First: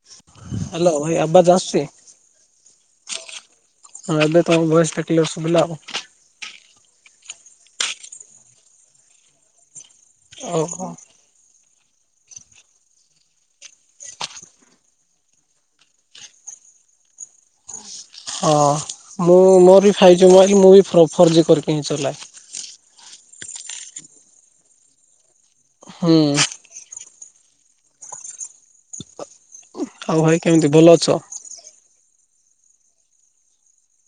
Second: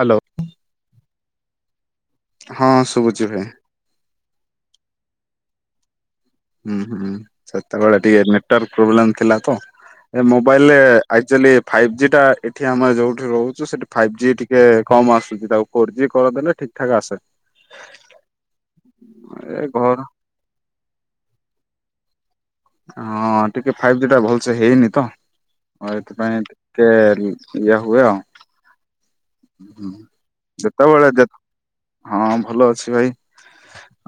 Hello hello ଭାଇ ଆବାଜ ଆସୁଛି। ହଁ ଶୁଭୁଛି ଭାଇ ହଁ ଏବେ ତମ ଭ‌ଏସ୍ ଟା କ୍ଲିୟର୍ ଶୁଭିଲା। ହୁଁ-ହୁଁ ସେତେବେଳେ ଟିକେ ନେଟୱାର୍କ ପ୍ରୋବ୍ଲେମ ଥିଲା ତ ଏ ଓହୋ। ମୋବାଇଲରେ ଆକ୍ଚୁଆଲି ଫାଇଭ୍ ଜି ଟା ଏଠି ଆମେ ଯଉଠି ରହୁଛୁ ସେଠି ଫାଇଭ୍ ଜି ଟିକେ କମ ଆସୁଛି ତାକୁ ଫୋର୍ ଜି କରିଦେଲେ ଠିକ୍ ଠାକ ଆସେ। ହଁ ମୁଁ ଏ ମୋର ବି ଘର ଫାଇଭ୍ ଜି ମି ମୁଁ ବି ଫୋର୍ ଜି କରିକି ହିଁ ଚଲାଏ। ହଁ ଟିକେ ଫାଇଭ୍ ଜି ଟା ଭଲସେ ହେଇନି ତ ଆ ହୁଁ ଏଥିପାଇଁ। ଟିକେ ଇଏ ହୁଏ ଆଉ। ହୁଁ ଆଉ ଭାଇ କେମିତି ଭଲ ଅଛ? ଯେତେବେଳେ ଯେତ ହଁ ଭଲ ଅଛି ଭାଇ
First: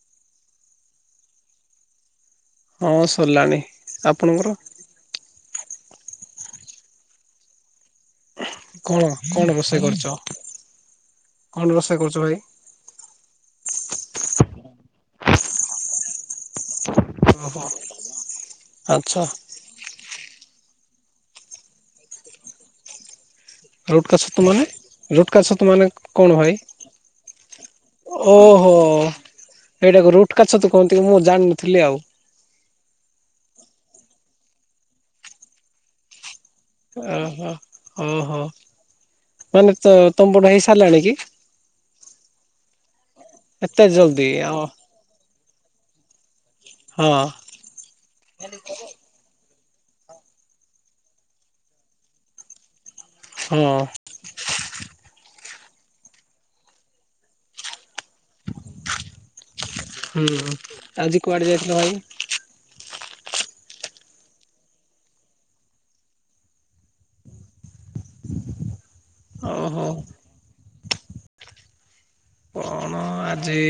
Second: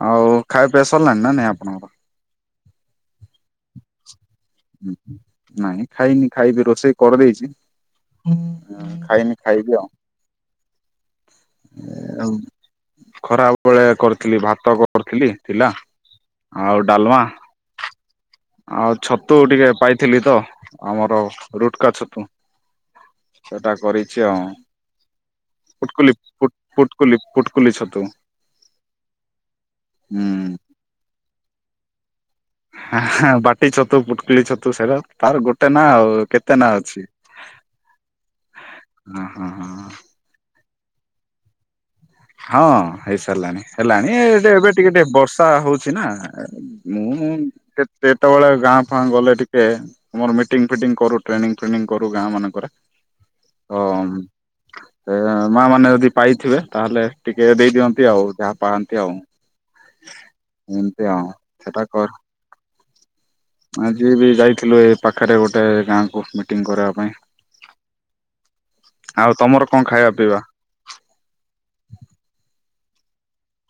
ଆଉ ଖାଇବା ପିଇବା ସରିଲାଣି ନା ନାଇଁ ଆପଣଙ୍କର। ହଁ ସରିଲାଣି ଆପଣଙ୍କର। ହୁଁ ନାଇଁ ଖାଇନି ଖାଇବି ରୋଷେଇ କରିଦେଇଛି। ନାଁଇ, କଣ ଖାଇନି କଣ ଖାଇବି ରୋଷେଇ ଆଉ କରିଛ? କଣ ରୋଷେଇ କରୁଛ ଭାଇ? ଖରାପ ବେଳେ କରିଥିଲି ଭାତ କରିଥିଲି ଥିଲା ଆଉ ଡାଲମା। ହ [unintelligible] ଆଉ ଛତୁ ଟିକେ ପାଇଥିଲି ତ ଆମର ରୁଟକା ଛତୁ। ସେଟା ରୁଟକା କରିଛି ଆଉ ଛତୁ ମାନେ? ରୁଟକା ଛତୁ ମାନେ ଫୁଟକୁଲି କଣ ଭାଇ? ଫୁଟକୁଲି ଫୁଟକୁଲି ଛତୁ। ଓହୋ ଏଇଟାକୁ ହୁଁ ରୁଟକାଛତୁ କୁହନ୍ତି କି ମୁଁ ଜାଣିନଥିଲି ଆଉ। ହ ବାଟି ଛତୁ ପୁଟକିଲ ଛତୁ ସେଇଟା ତାର ଗୋଟେ ନା ଆଉ କେତେ। ନା ଅଛି ଓହୋ ଓହୋ ହଁ ହଁ ମାନେ ତ ତମ୍ବୁଡା ହେଇ ସାରିଲାଣି କି। ହଁ ହେଇସାରିଲାଣି ଏତେ ହେଲାଣି ଏ ଜଲଦି ଏବେ ଅ ଟିକେ ଟିକେ ବର୍ଷା ହଉଛି ନା। ହଁ। ମୁଁ କେତେବେଳେ ଗାଁ ଫାଁ ଗଲେ ଟିକେ। ଆମର ମିଟିଙ୍ଗ ଫିଟିଙ୍ଗ କରୁ ଟ୍ରେନିଙ୍ଗ ଫ୍ରେନିଙ୍ଗି କରୁ ଗାଁ ମାନଙ୍କରେ। ହଁ, ଏ ମା ମାନେ ଯଦି ପାଇଥିବେ ତାହେଲେ ଟିକେ ଦେଇ ଦିଅନ୍ତି ଆଉ ଯାହା, ପାଆନ୍ତି ଆଉ। ହୁଁ ଏମିତି ଆଜି ଆଉ କୁଆଡେ ଯାଇଥିଲ ଭାଇ? ସେଟା କର। ଆଜି ବି ଯାଇଥିଲୁ ଏ ପାଖରେ ଗୋଟେ ଗାଁକୁ ମିଟିଂ କରିବା ପାଇଁ। ଆଉ ତମର ଓହୋ କଣ ଖାଇବା ପିଇବା। କଣ ଆଜି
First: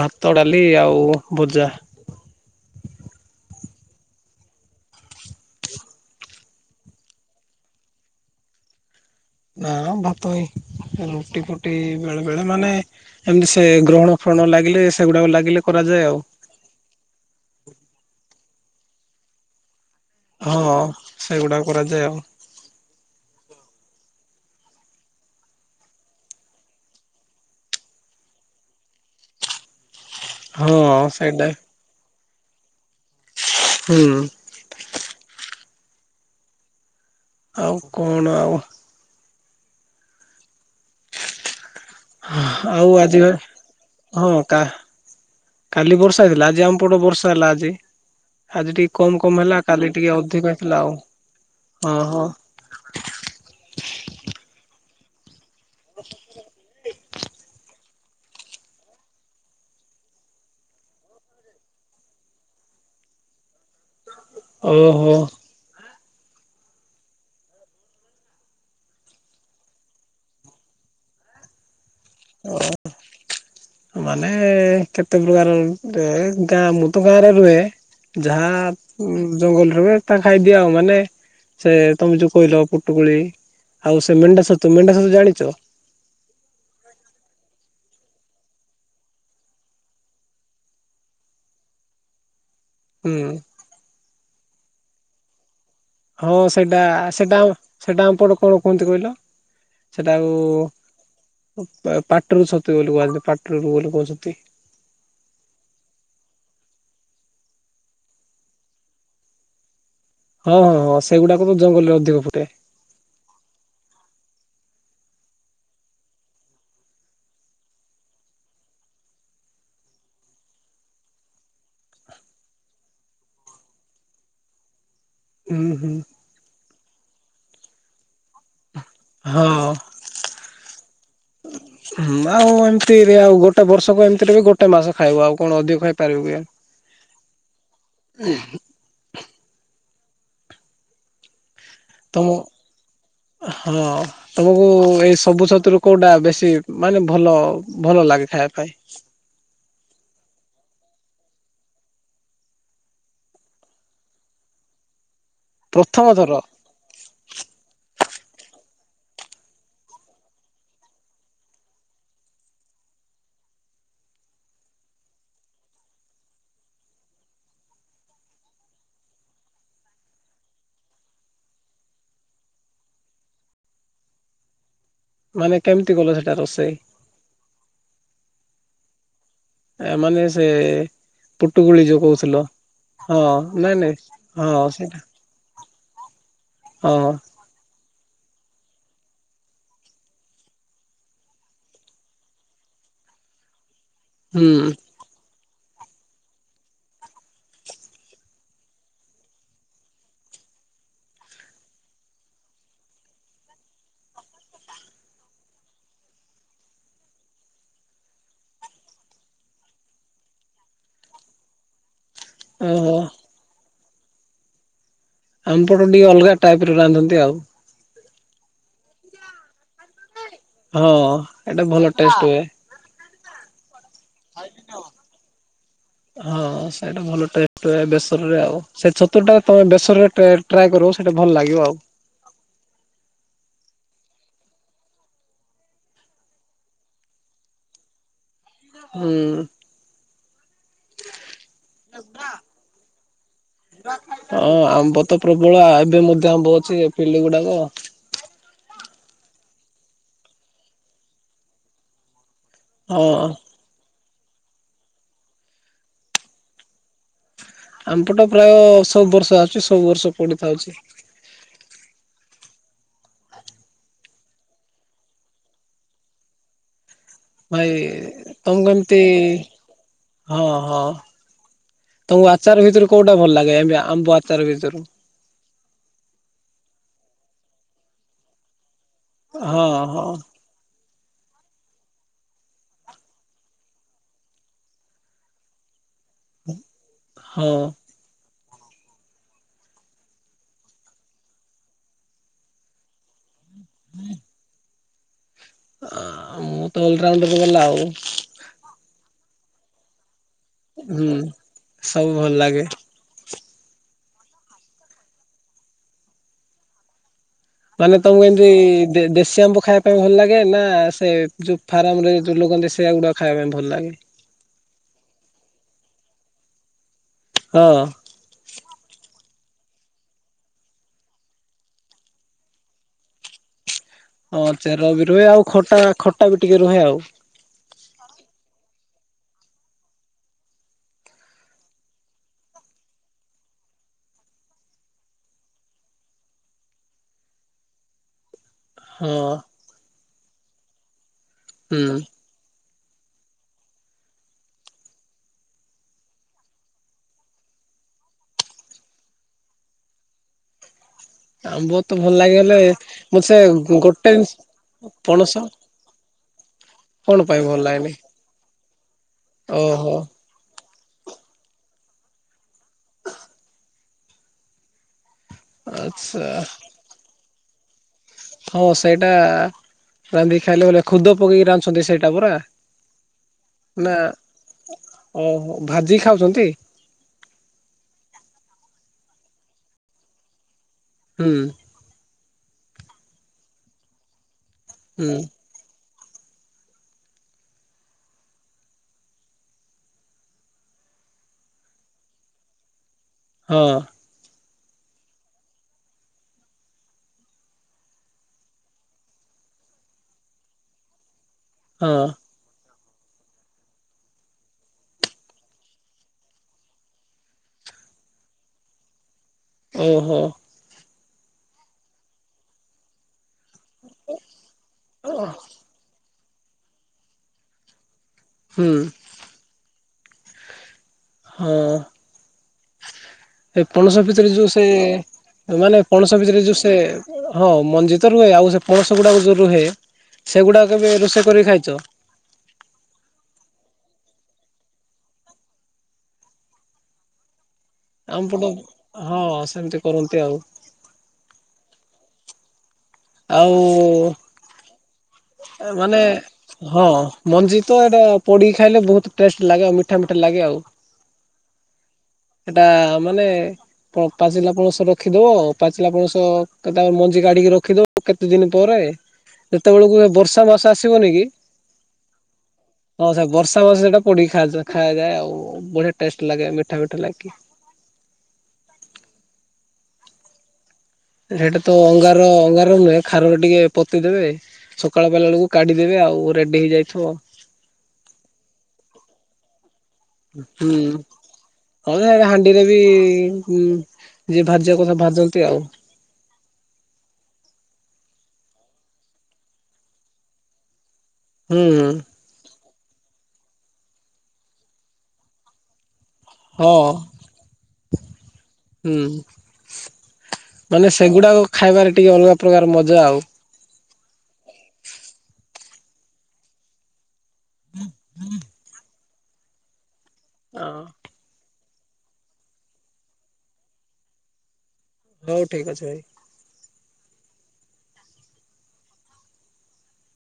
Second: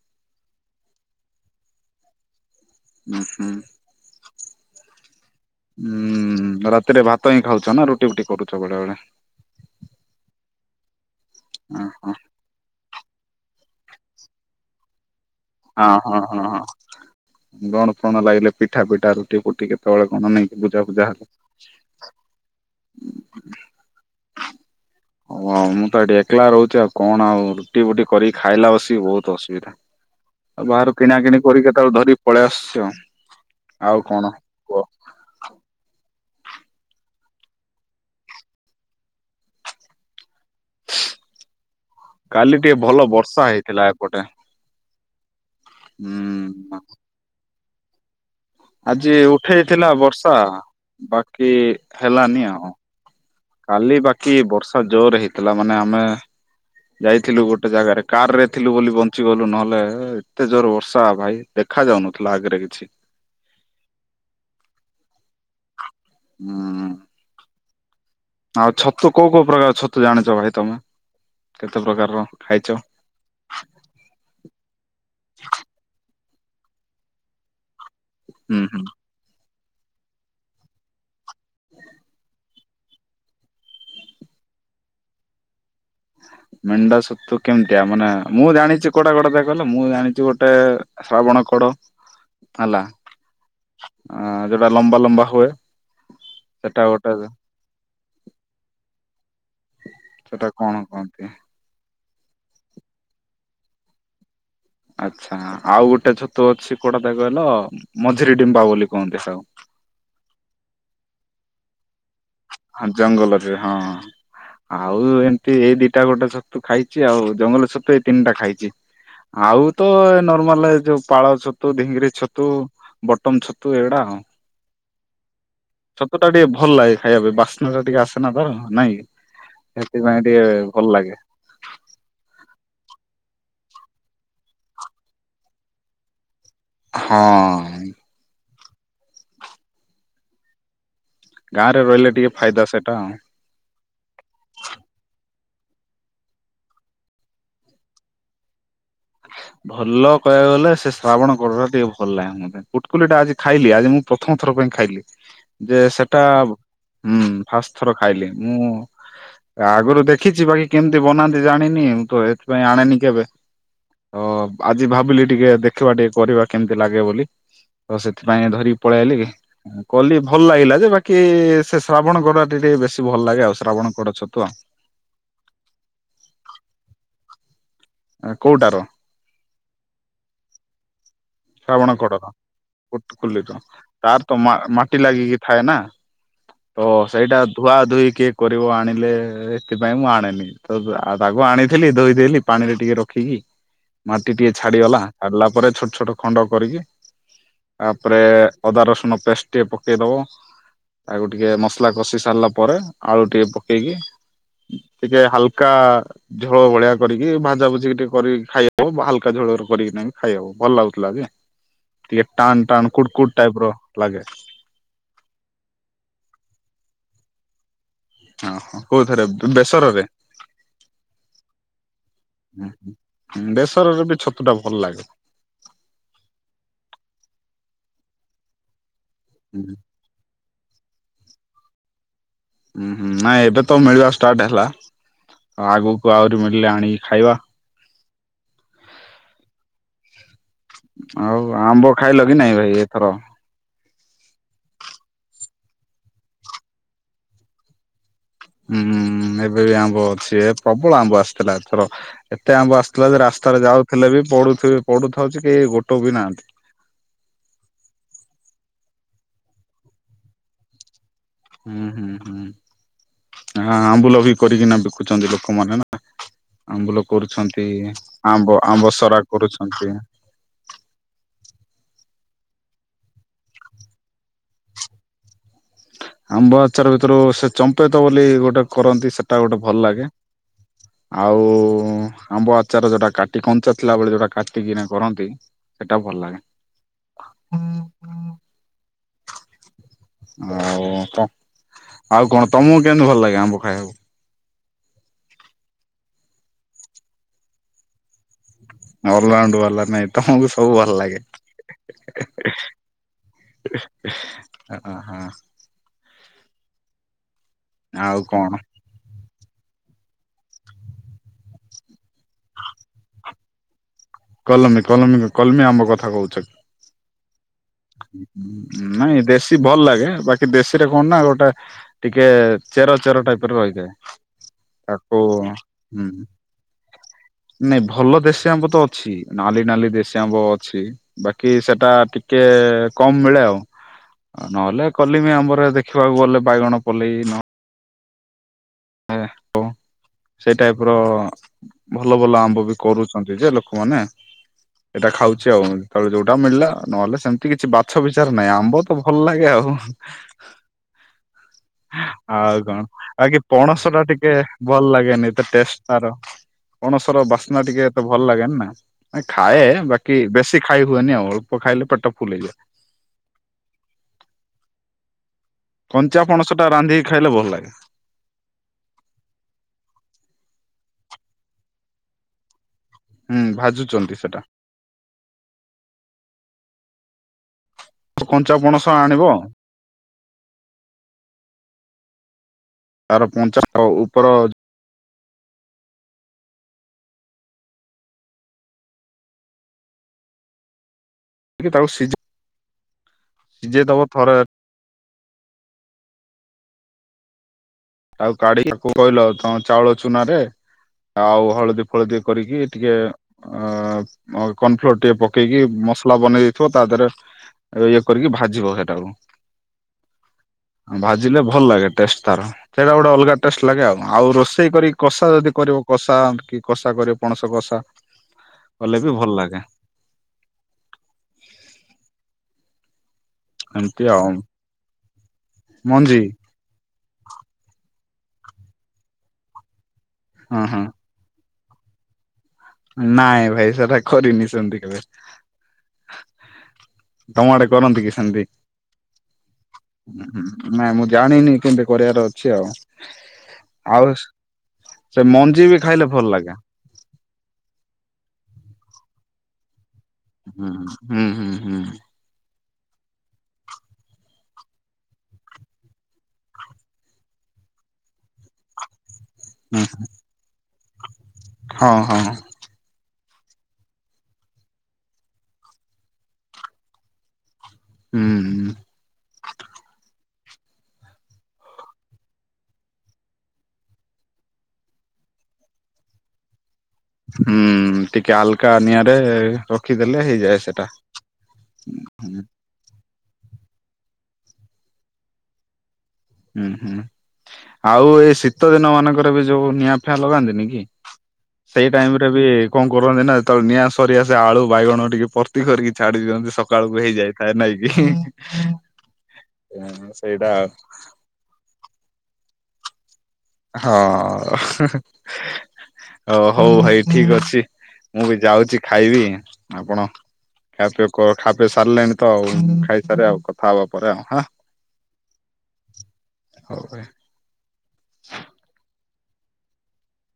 ଭାତ, ଡାଲି, ଆଉ ଭଜା। ହଁ ହୁଁ। ହୁଁ ରାତିରେ ଭାତ ହିଁ ଖାଉଛ ନା ରୁଟି ଫୁଟି କରୁଛ ବେଳେ ବେଳେ ନା ଭାତ ହ ରୁଟି ଫୁଟି ଓହୋ ବେଳେ ବେଳେ ମାନେ ଏମତି ସେ ଗ୍ରହଣ ଫ୍ରରଣ ଲାଗିଲେ ସେଗୁଡାକ ଲାଗିଲେ ହଁ କରାଯାଏ ଆଉ। ହଁ ହଁ ହଁ ଗଣ ଫଣ ଲାଗିଲେ ପିଠା ପିଠା ରୁଟି କୁଟି କେତେ କେତେବେଳେ କଣ ନେଇକି ହଁ ବୁଜା ଫୂଜା ହେଲା ସେଗୁଡାକ କରାଯାଏ ଆଉ ହ ମୁଁ ତ ଏଠି ଏକଲା ରହୁଛି ଆଉ କଣ ଆଉ ରୁଟି ବୁଟି କରିକି ଖାଇଲା ବସିକି ବହୁତ ଅସୁବିଧା ଆଉ ବାହାରୁ ହଁ କିଣା କିିଣି ସେଇଟା କରିକି କେତେଳେ ଧରିିକି ପଳେଇ ଆସୁଛି ହୁଁ। ଆଉ କଣ କୁହ? ଆଉ କଣ ଆଉ କାଲି ଟିକେ ଆଉ ଭଲ ଆଜି ଭ ବର୍ଷା ହେଇଥିଲା ଏପଟେ ହଁ କା କାଲି ବର୍ଷା ହେଇଥିଲା ଆଜି ହୁଁ। ଆମପଟ ବର୍ଷା ହେଲା ଆଜି ଆଜି ଟିକେ କମ କମ ହେଲା ଉଠେଇଥିଲା କାଲି ଟିକେ ବର୍ଷା ଅଧିକ ହେଇଥିଲା ଆଉ ବାକି ହଁ ହଁ ହେଲାନି ଆଉ। କାଲି ବାକି ବର୍ଷା ଜୋର ହେଇଥିଲା ମାନେ ଆମେ ଯାଇଥିଲୁ ଗୋଟେ ଜାଗାରେ କାର ରେ ଥିଲୁ ବୋଲି ବଞ୍ଚିଗଲୁ ନହେଲେ ଏତେ ଜୋର ବର୍ଷା ଭାଇ ଦେଖା ଯାଉନଥିଲା ଆଗରେ କିଛି ଠିକ ଓହୋ ହୁଁ ଆଉ ଛତୁ କୋଉ କୋଉ ପ୍ରକାର ଛତୁ ଜାଣିଛ ଭାଇ ତମେ କେତେ ପ୍ରକାରର ଖାଇଛ? ମାନେ କେତେ ପ୍ରକାର ଗାଁ ମୁଁ ତ ଗାଁ ରେ ରୁହେ ଯାହା ହୁଁ ହୁଁ ଜଙ୍ଗଲରହେ ତା ଖାଇଦିଆ ଆଉ ମାନେ ସେ ତମେ ଯୋଉ କହିଲ ଟୁଗୁଳି ଆଉ ସେ ମେଣ୍ଢା ସ ତୁ ସେ ମେଣ୍ଢା ସତୁ ଜାଣିଛ ମେଣ୍ଣ୍ଡା ସତୁ କେମିତିଆ ମାନେ ମୁଁ ଜାଣିଛି କୋଡା କୋଡା କହିଲ ମୁଁ ଜାଣିଛି ଗୋଟେ ଶ୍ରାବଣ କଡ ହେଲା ହୁଁ ଅ ଯଉଟା ଲମ୍ବା ଲମ୍ବା ହୁଏ ହଁ ସେଇଟା ସେଟା ଗୋଟେ ସେଟା ସେଟା ଆମପଟ କଣ କୁହନ୍ତି କହିଲ? ସେଟା କଣ କହନ୍ତି? ସେଟାକୁ ପାଟରୁ ଛତ ବୋଲି କୁହାନ୍ତି ପାଟରୁରୁ ବୋଲି କହୁଛନ୍ତି। ଆଚ୍ଛା ଆଉ ଗୋଟେ ଛତୁ ଅଛି କୋଉଟା କହିଲ ମଝିରି ଡିମ୍ବା ବୋଲି କହନ୍ତି ତାକୁ। ହଁ ହଁ ହଁ ସେଗୁଡାକ ତ ଜଙ୍ଗଲରେ ଅଧିକ ଫୁଟେ। ହ ଜଙ୍ଗଲରେ ହଁ। ଆଉ ଏମିତି ଏଇ ଦିଟା ଗୋଟେ ଛତୁ ଖାଇଛି ଆଉ ଜଙ୍ଗଲ ଛତୁ ଏଇ ତିନିଟା ଖାଇଛି। ଆଉ ତ ନର୍ମାଲ ଯୋଉ ପାଳ ଛତୁ ଡିଙ୍ଗିରି ଛତୁ ବଟମ ଛତୁ ଏଇ ଗୁଡା ଆଉ। ହୁଁ ହୁଁ। ଛତୁ ଟିକେ ଭଲ ଲାଗେ ଖାଇବା ପାଇଁ ବାସ୍ନା ଟା ଟିକେ ଆସେ ନା ତାର ନାଇଁ କି। ହଁ। ସେଥିପାଇଁ ଟିକେ ଭଲ ଲାଗେ। ହୁଁ। ହୁଁ ଆଉ ଏମିତିରେ ଆଉ ଗୋଟେ ବର୍ଷକୁ ଏମିତିରେ ବି ଗୋଟେ ମାସ ଖାଇବ ଆଉ କଣ ଅଧିକ ଖାଇପାରିବୁ କି। ହଁ। ହ ଗାଁରେ ରହିଲେ ଟିକେଏ ତମ ଫାଇଦା ସେଇଟା ଆଉ। ହଁ। ତମକୁ ଏଇ ସବୁ ଛତରୁ କୋଉଟା ବେଶୀ ମାନେ ଭଲ ଭଲ ଲାଗେ ଖାଇବା ପାଇଁ? ଭଲ କହିବାକୁ ଗଲେ ସେ ଶ୍ରାବଣ କରା ଟିକେ ଭଲ ଲାଗେ ମ କୁଟକୁଲି ଟା ଆଜି ଖାଇଲି ଆଜି ମୁଁ ପ୍ରଥମ ଥର ପାଇଁ ଖାଇଲି। ଯେ ପ୍ରଥମ ସେଟା ଥର ହୁଁ ଫାଷ୍ଟ ଥର ଖାଇଲି। ମୁଁ ଆଗରୁ ଦେଖିଛି ବାକି କେମିତି ବନାନ୍ତି ଜାଣିନି ମୁଁ ତ ଏଥିପାଇଁ ଆଣେନି କେବେ। ତ ଆଜି ଭାବିଲି ଟିକେ ଦେଖିବା ଟିକେ କରିବା କେମିତି ଲାଗେ ବୋଲି। ତ ସେଥିପାଇଁ ଧରିକି ପଳେଇ ଆଇଲି। କଲି ଭଲ ଲାଗିଲା ଯେ ବାକି ସେ ଶ୍ରାବଣ ଗଡ ଟେ ଟିକେ ବେଶୀ ଭଲ ଲାଗେ ଆଉ ଶ୍ରାବଣ ଗଡ ଛତୁ ଆଉ। ମାନେ କେମିତି କଲ ସେଇଟା ରୋଷେଇ? କୋଉଟାର? ଏମାନେ ସେ ପୁଟୁଗୁଳି ଶ୍ରାବଣ ଯୋଉ କଡର କହୁଥିଲ ହଁ କଲି ନାଇଁ ନାଇଁ ତାର ତ ହଁ ସେଇଟା ମାଟି ଲାଗିକି ଥାଏ ନା ତ ହଁ ସେଇଟା ଧୁଆ ଧୁଇ କିଏ କରିବ ଆଣିଲେ ସେଥିପାଇଁ ମୁଁ ଆଣେନି। ତ ତାକୁ ଆଣିଥିଲି ଧୋଇଦେଲି ପାଣିରେ ଟିକେ ରଖିକି। ମାଟି ଟିକେ ହୁଁ। ଛାଡିଗଲା ଛାଡିଲା ପରେ ଛୋଟ ଛୋଟ ଖଣ୍ଡ କରିକି ତାପରେ ଅଦା ରସୁନ ପେଷ୍ଟ ଟିକେ ପକେଇ ଦବ। ତାକୁ ଟିକେ ମସଲା କଷି ସାରିଲା ପରେ ଆଳୁ ଟିକେ ପକେଇକି ଟିକେ ହାଲକା ଝୋଳ ଭଳିଆ କରିକି ଭାଜା ଭୁଜିିକି ଟିକେ କରିକି ଖାଇ ହବ ହାଲକା ଝୋଳ କରିକି ଖାଇହବ ଭଲ ଲାଗୁଚି। ଲାଗେ। ଟିକେ ଟାନ୍ ଟାନ୍ ଓହୋ କୁଡ୍ କୁଡ୍ ଟାଇପ୍ ର ଲାଗେ। ଆମ ପଟେ ଟିକେ ଅଲଗା ଟାଇପ୍ ର ରାନ୍ଧନ୍ତି ଆଉ। ଓ ହୋ କୋଉ ଥରେ ବେସର ରେ? ହଁ ଏଇଟା ଭଲ ଟେଷ୍ଟ ହୁଏ। ହଁ ଦେଶରରେ ବି ଛତୁ ଟା ଭଲ ଲାଗେ। ହଁ ସେଇଟା ଭଲ ଟେଷ୍ଟ ବେସରରେ ଆଉ। ସେଇ ଛତୁଟା ତମେ ବେସରରେ ଟ ଟ୍ରାଏ କରିବ ସେଇଟା ଭଲ ଲାଗିବ ଆଉ। ହୁଁ ହୁଁ। ନାଇଁ ଏବେ ତ ମିଳିବା ଷ୍ଟାର୍ଟ ହେଲା, ଆଗକୁ ଆହୁରି ମିଳିଲେ ଆଣିକି ଖାଇବା। ହୁଁ। ଆଉ ଆମ୍ବ ଖାଇଲ କି ନାଇଁ ଭାଇ ଏଥର। ହଁ ଆମ୍ବ ତ ପ୍ରବଳ ଆ ଏବେ ମଧ୍ୟ ଆମ୍ବ ଅଛି ଫିଲ୍ଡ ଗୁଡାକ। ହୁଁ ଏବେ ବି ଆମ୍ବ ଅଛି ଏ ପ୍ରବଳ ଆମ୍ବ ଆସିଥିଲା ଏଥର। ଏତେ ଆମ୍ବ ଆସିଥିଲା ଯେ ହଁ ରାସ୍ତାରେ ଯାଉଥିଲେ ବି ପଡୁଥିବ ପଡୁଥାଉଛି କେହି ଗୋଟୋଉ ବି ନାହାନ୍ତି। ଆମ ପଟେ ପ୍ରାୟ ସବୁ ବର୍ଷ ଆସୁଚି ସବୁ ବର୍ଷ ପଡିଥାଉଛି। ହୁଁ ହୁଁ ହୁଁ। ଏଁ ଆଁ ଆମ୍ବୁଲ ବି କରିକିନା ବିକୁଛନ୍ତି ଲୋକମାନେ ନା। ଆମ୍ବୁଲ କରୁଛନ୍ତି ଭାଇ ଆମ୍ବ ତମକୁ ଏମିତି ଆମ୍ବସରା କରୁଛନ୍ତି। ହଁ ହଁ ତମୁକୁ ଆଚାର ଭିତୁରୁ କୋଉଟା ଭଲ ଲାଗେ ଏମତି ଆମ୍ବ ଆଚାର ଭିତୁରୁ। ଆମ୍ବ ଆଚାର ଭିତୁରୁ ସେ ଚମ୍ପେଇତେ ବୋଲି ଗୋଟେ କରନ୍ତି ସେଟା ଗୋଟେ ହଁ ଭଲ ହଁ ଲାଗେ। ଆଉ ଉଁ ଆମ୍ବ ଆଚାର ଯୋଉଟା କାଟି କଞ୍ଚା ଥିଲାବେଳେ ଯୋଉଟା କାଟିକିନା କରନ୍ତି ସେଟା ଭଲ ଲାଗେ ହଁ ହୁଁ। ଆଉ କଁ ଆଉ କଣ ତମୁକୁ କେନ୍ତି ଭଲ ଲାଗେ ଆମ୍ବ ଖାଇଆକୁ। ହୁଁ ଆ ମୁଁ ତ ଅଲରାଉଣ୍ଡର ବାଲା ଆଉ। ଅଲରାଉଣ୍ଡ ବାଲା ନାଇଁ ତମୁକୁ ସବୁ ଭଲ ହୁଁ ସବୁ ଭଲ ଲାଗେ। ଲାଗେ। ଓ ଅ ହଁ। ତାହେଲେ ଆଉ ତମୁକୁ ଏମତି କଣ ଦେ ଦେ ଶୀ ଆମ୍ବ ଖାଇଆ ପାଇଁ ଭଲ ଲାଗେ ନା ସେ ଯୋଉ ଫାର୍ମାରେ ଯୋଉ ଲଗାନ୍ତି ସେଗୁଡା ଖାଇଆ ପାଇଁ ଭଲ ଲାଗେ। କଲମୀ କଲମୀ କ କଲମୀ ଆମ୍ବ କଥା କହୁଛ। ହଁ। ଉଁ ଉଁ ନାଇଁ ଦେଶୀ ଭଲ ଲାଗେ ବାକି ଦେଶୀରେ କଣ ନା ଗୋଟାଏ ଟିକେ ଚେର ଚେର ଟାଇପର ରହିଯାଏ। ହଁ ଚେର ବି ରୁହେ ଆଉ ଖଟା ଖଟା ବି ଟିକେ ରୁହେ ଆଉ। ନାଇଁ ଭଲ ଦେଶୀ ଆମ୍ବ ତ ଅଛି ନାଲି ନାଲି ଦେଶୀ ଆମ୍ବ ଅଛି। ବାକି ସେଟା ଟିକେ ଏ କମ୍ ମିଳେ ଆଉ ଆଉ ନହେଲେ କଲିମୀ ଆମ୍ବରେ ଦେଖିବାକୁ ଗଲେ ବାଇଗଣ ପୋଲେଇ ନ ହଁ। ସେଇ ଟାଇପର ହୁଁ। ଭଲ ଭଲ ଆମ୍ବ ବି କରୁଛନ୍ତି ଯେ ଲୋକମାନେ। ଏଇଟା ଖାଉଛି ଆଉ ଯେତବେଳେ ଯୋଉଟା ମିଳିଲା ନହେଲେ ସେମିତି କିଛି ବାଛ ବିଚାର ନାହିଁ ଆମ୍ବ ତ ଭଲ ଲାଗେ ଆଉ ହୁଁ। ଆମ୍ବ ତ ଭଲ ଲାଗେ ହେଲେ ଆଉ କଣ ଆଉ ମତେ ସେ ବାକି ପଣସଟା ଗୋଟେ ଜିନିଷ ଟିକେ ଭଲ ଲାଗେନି ପଣସ ଏତେ ଟେଷ୍ଟ ତାର। କଣ ପଣସର ପାଇଁ ଭଲ ବାସ୍ନା ଟିକେ ଲାଗେନି? ଏତେ ଭଲ ଲାଗେନି ନା ନାଇଁ ଖାଏ ଓହୋ ବାକି ବେଶ୍ ତି ଖାଇ ହୁଏନି ଆଉ ଅଳ୍ପ ଖାଇଲେ ପେଟ ଫୁଲ୍ ହେଇଯାଏ। କଞ୍ଚା ଆଚ୍ଛା ପଣସଟା ରାନ୍ଧିକି ଖାଇଲେ ଭଲ ଲାଗେ। ହଁ ସେଇଟା ରାନ୍ଧିକି ଖାଇଲେ ବୋଲେ ଖୁଦ ପକେଇକି ରାନ୍ଧୁଛନ୍ତି ସେଇଟା ପୁରା। ହୁଁ ଭାଜୁଚନ୍ତି ସେଟା। ଓହୋ ଭାଜିକି ଖାଉଚନ୍ତି। କଞ୍ଚା ପଣସ ଆଣିବ। ହୁଁ। ତାର କଞ୍ଚା ତାର ଉପର ହୁଁ। ଇକି ତାକୁ ସିଜେ ହଁ ସିଜେଇ ଦବ ଥରେ। ଆଉ କାଢି ତାକୁ କହିଲ ତମ ଚାଉଳ ଚୁନା ରେ ଆଉ ହଳଦୀ ହଁ ଫଳଦୀ କରିକି ଟିକେ ଅ କର୍ଣ ଫ୍ଲୋର ଟିକେ ପକେଇକି ମସଲା ବନେଇ ଦେଇେଇଥିବ ତା ଦେହରେ ଇଏ କରିକି ଭାଜିବ ସେଇଟାକୁୁ ଓହୋ ଭାଜିଲେ ଭଲ ଲାଗେ ଟେଷ୍ଟ ତାର ସେଟା ଗୋଟେ ଅଲଗା ଟେଷ୍ଟ ଲାଗେ ଆଉ ଆଉ ରୋଷେଇ କରି କଷା ଯଦି କରିବ କଷା କି କଷା କରିବ ପଣସ କଷା ହୁଁ କଲେ ବି ଭଲ ଲାଗେ। ହଁ ଏ ପଣସ ଏମିତି ଆଉ ଭିତରେ ଯୋଉ ସେ ମାନେ ପଣସ ମଞ୍ଜି ଭିତରେ ଯୋଉ ସେ ହଁ ମଞ୍ଜିିତ ରୁହେ ଆଉ ସେ ପଣସ ଗୁଡାକ ଯୋଉ ରୁହେ ହଁ ହଁ ସେଗୁଡାକ ବି ରୋଷେଇ କରିକି ଖାଇଛ। ନାଇଁ ଭାଇ ସେଟା କରିନି ସେମିତି କେବେ। ତମ ଆଡେ କରନ୍ତି କି ଆମ ପଟ ସେମତି। ହଁ ସେମିତି କରନ୍ତି ଆଉ ନାଇଁ ମୁଁ ଜାଣିନି କେମିତି କରିବାର ଅଛି ଆଉ। ଆଉ। ଆଉ ସେ ମଞ୍ଜି ବି ମାନେ ଖାଇଲେ ଭଲ ଲାଗେ। ହଁ। ମଞ୍ଜି ତ ଏଇଟା ପୋଡ଼ିି ଖାଇଲେ ବହୁତ ଟେଷ୍ଟ ଲାଗେ ଆଉ ମିଠା ମିଠା ଲାଗେ ଆଉ। ହୁଁ ହୁଁ ହୁଁ ହୁଁ। ସେଟା ମାନେ ପାଚିଲା ପଣସ ରଖିଦବ ପାଚିଲା ପଣସ କେତେଳେ ମଞ୍ଜି କାଢିକି ରଖିଦବ। କେତେ ଦିନ ପରେ ହୁଁ ଯେତେବେଳକୁ ବର୍ଷା ମାସ ଆସିବନି କି, ହଁ ହଁ ହଁ ସେ ବର୍ଷା ମାସ ଟା ପୋଡି ଖାୟାଯାଏ ଆଉ ବଢିଆ ଟେଷ୍ଟ ଲାଗେ ମିଠା ମିଠା ଲାଗେ। [inaudible] ହୁଁ ହୁଁ। ସେଇଟା ତ ଅଙ୍ଗାର ଅଙ୍ଗାର ନୁହେଁ ଖାରରେ ଟିକେ ପୋତି ଦେବେ। ସକାଳ ବେଲା ବେଳକୁ କାଢିଦେବେ ଆଉ ରେଡି ହେଇଯାଇଥିବ। ହୁଁ ଟିକେ ଆଲକା ନିଆଁରେ ରଖିଦେଲେ ହେଇଯାଏ ହୁଁ ସେଟା। ହଉ ଏବେ ହୁଁ ହାଣ୍ଡିରେ ବି ଯେ ଭାଜିବା କଥା ଭାଜନ୍ତି ଆଉ। ହୁଁ ହୁଁ ଆଉ ଏଇ ଶୀତ ଦିନ ମାନଙ୍କରେ ବି ଯୋଉ ନିଆଁ ଫିଆଁ ଲଗାନ୍ତିନି କି। ହୁଁ ସେଇ ଟାଇମ ରେ ବି କଣ କରନ୍ତି ନା ଯେତେବେଳେ ନିଆଁ ସରିଆ ସେ ଆଳୁ ବାଇଗଣ ଟିକେ ପ ତି କରିକି ଛାଡି ଦିଛନ୍ତି ହଁ ସକାଳୁ ହେଇ ଯାଇଥାଏ ନାଇଁ କି। ହୁଁ ସେଇଟା ମାନେ ସେଗୁଡାକ ଖାଇବାରେ ଟିକେ ଅଲଗା ପ୍ରକାର ମଜା ଆଉ। ହଁ ଓ ହଉ ଭାଇ। ଠିକ ଅଛି ମୁଁ ବି ଯାଉଛି ଖାଇବି ଆପଣ ହଁ ଖା ପି ଖାପେ ସାରିଲେଣିି ତ ଆଉ ଖାଇସାରେବଆଉ କଥା ହବା ପରେ ଆଉ। ହଁ। ହଉ ଠିକ୍ ଅଛି ଭାଇ। ହଉ ଭାଇ। [unintelligible]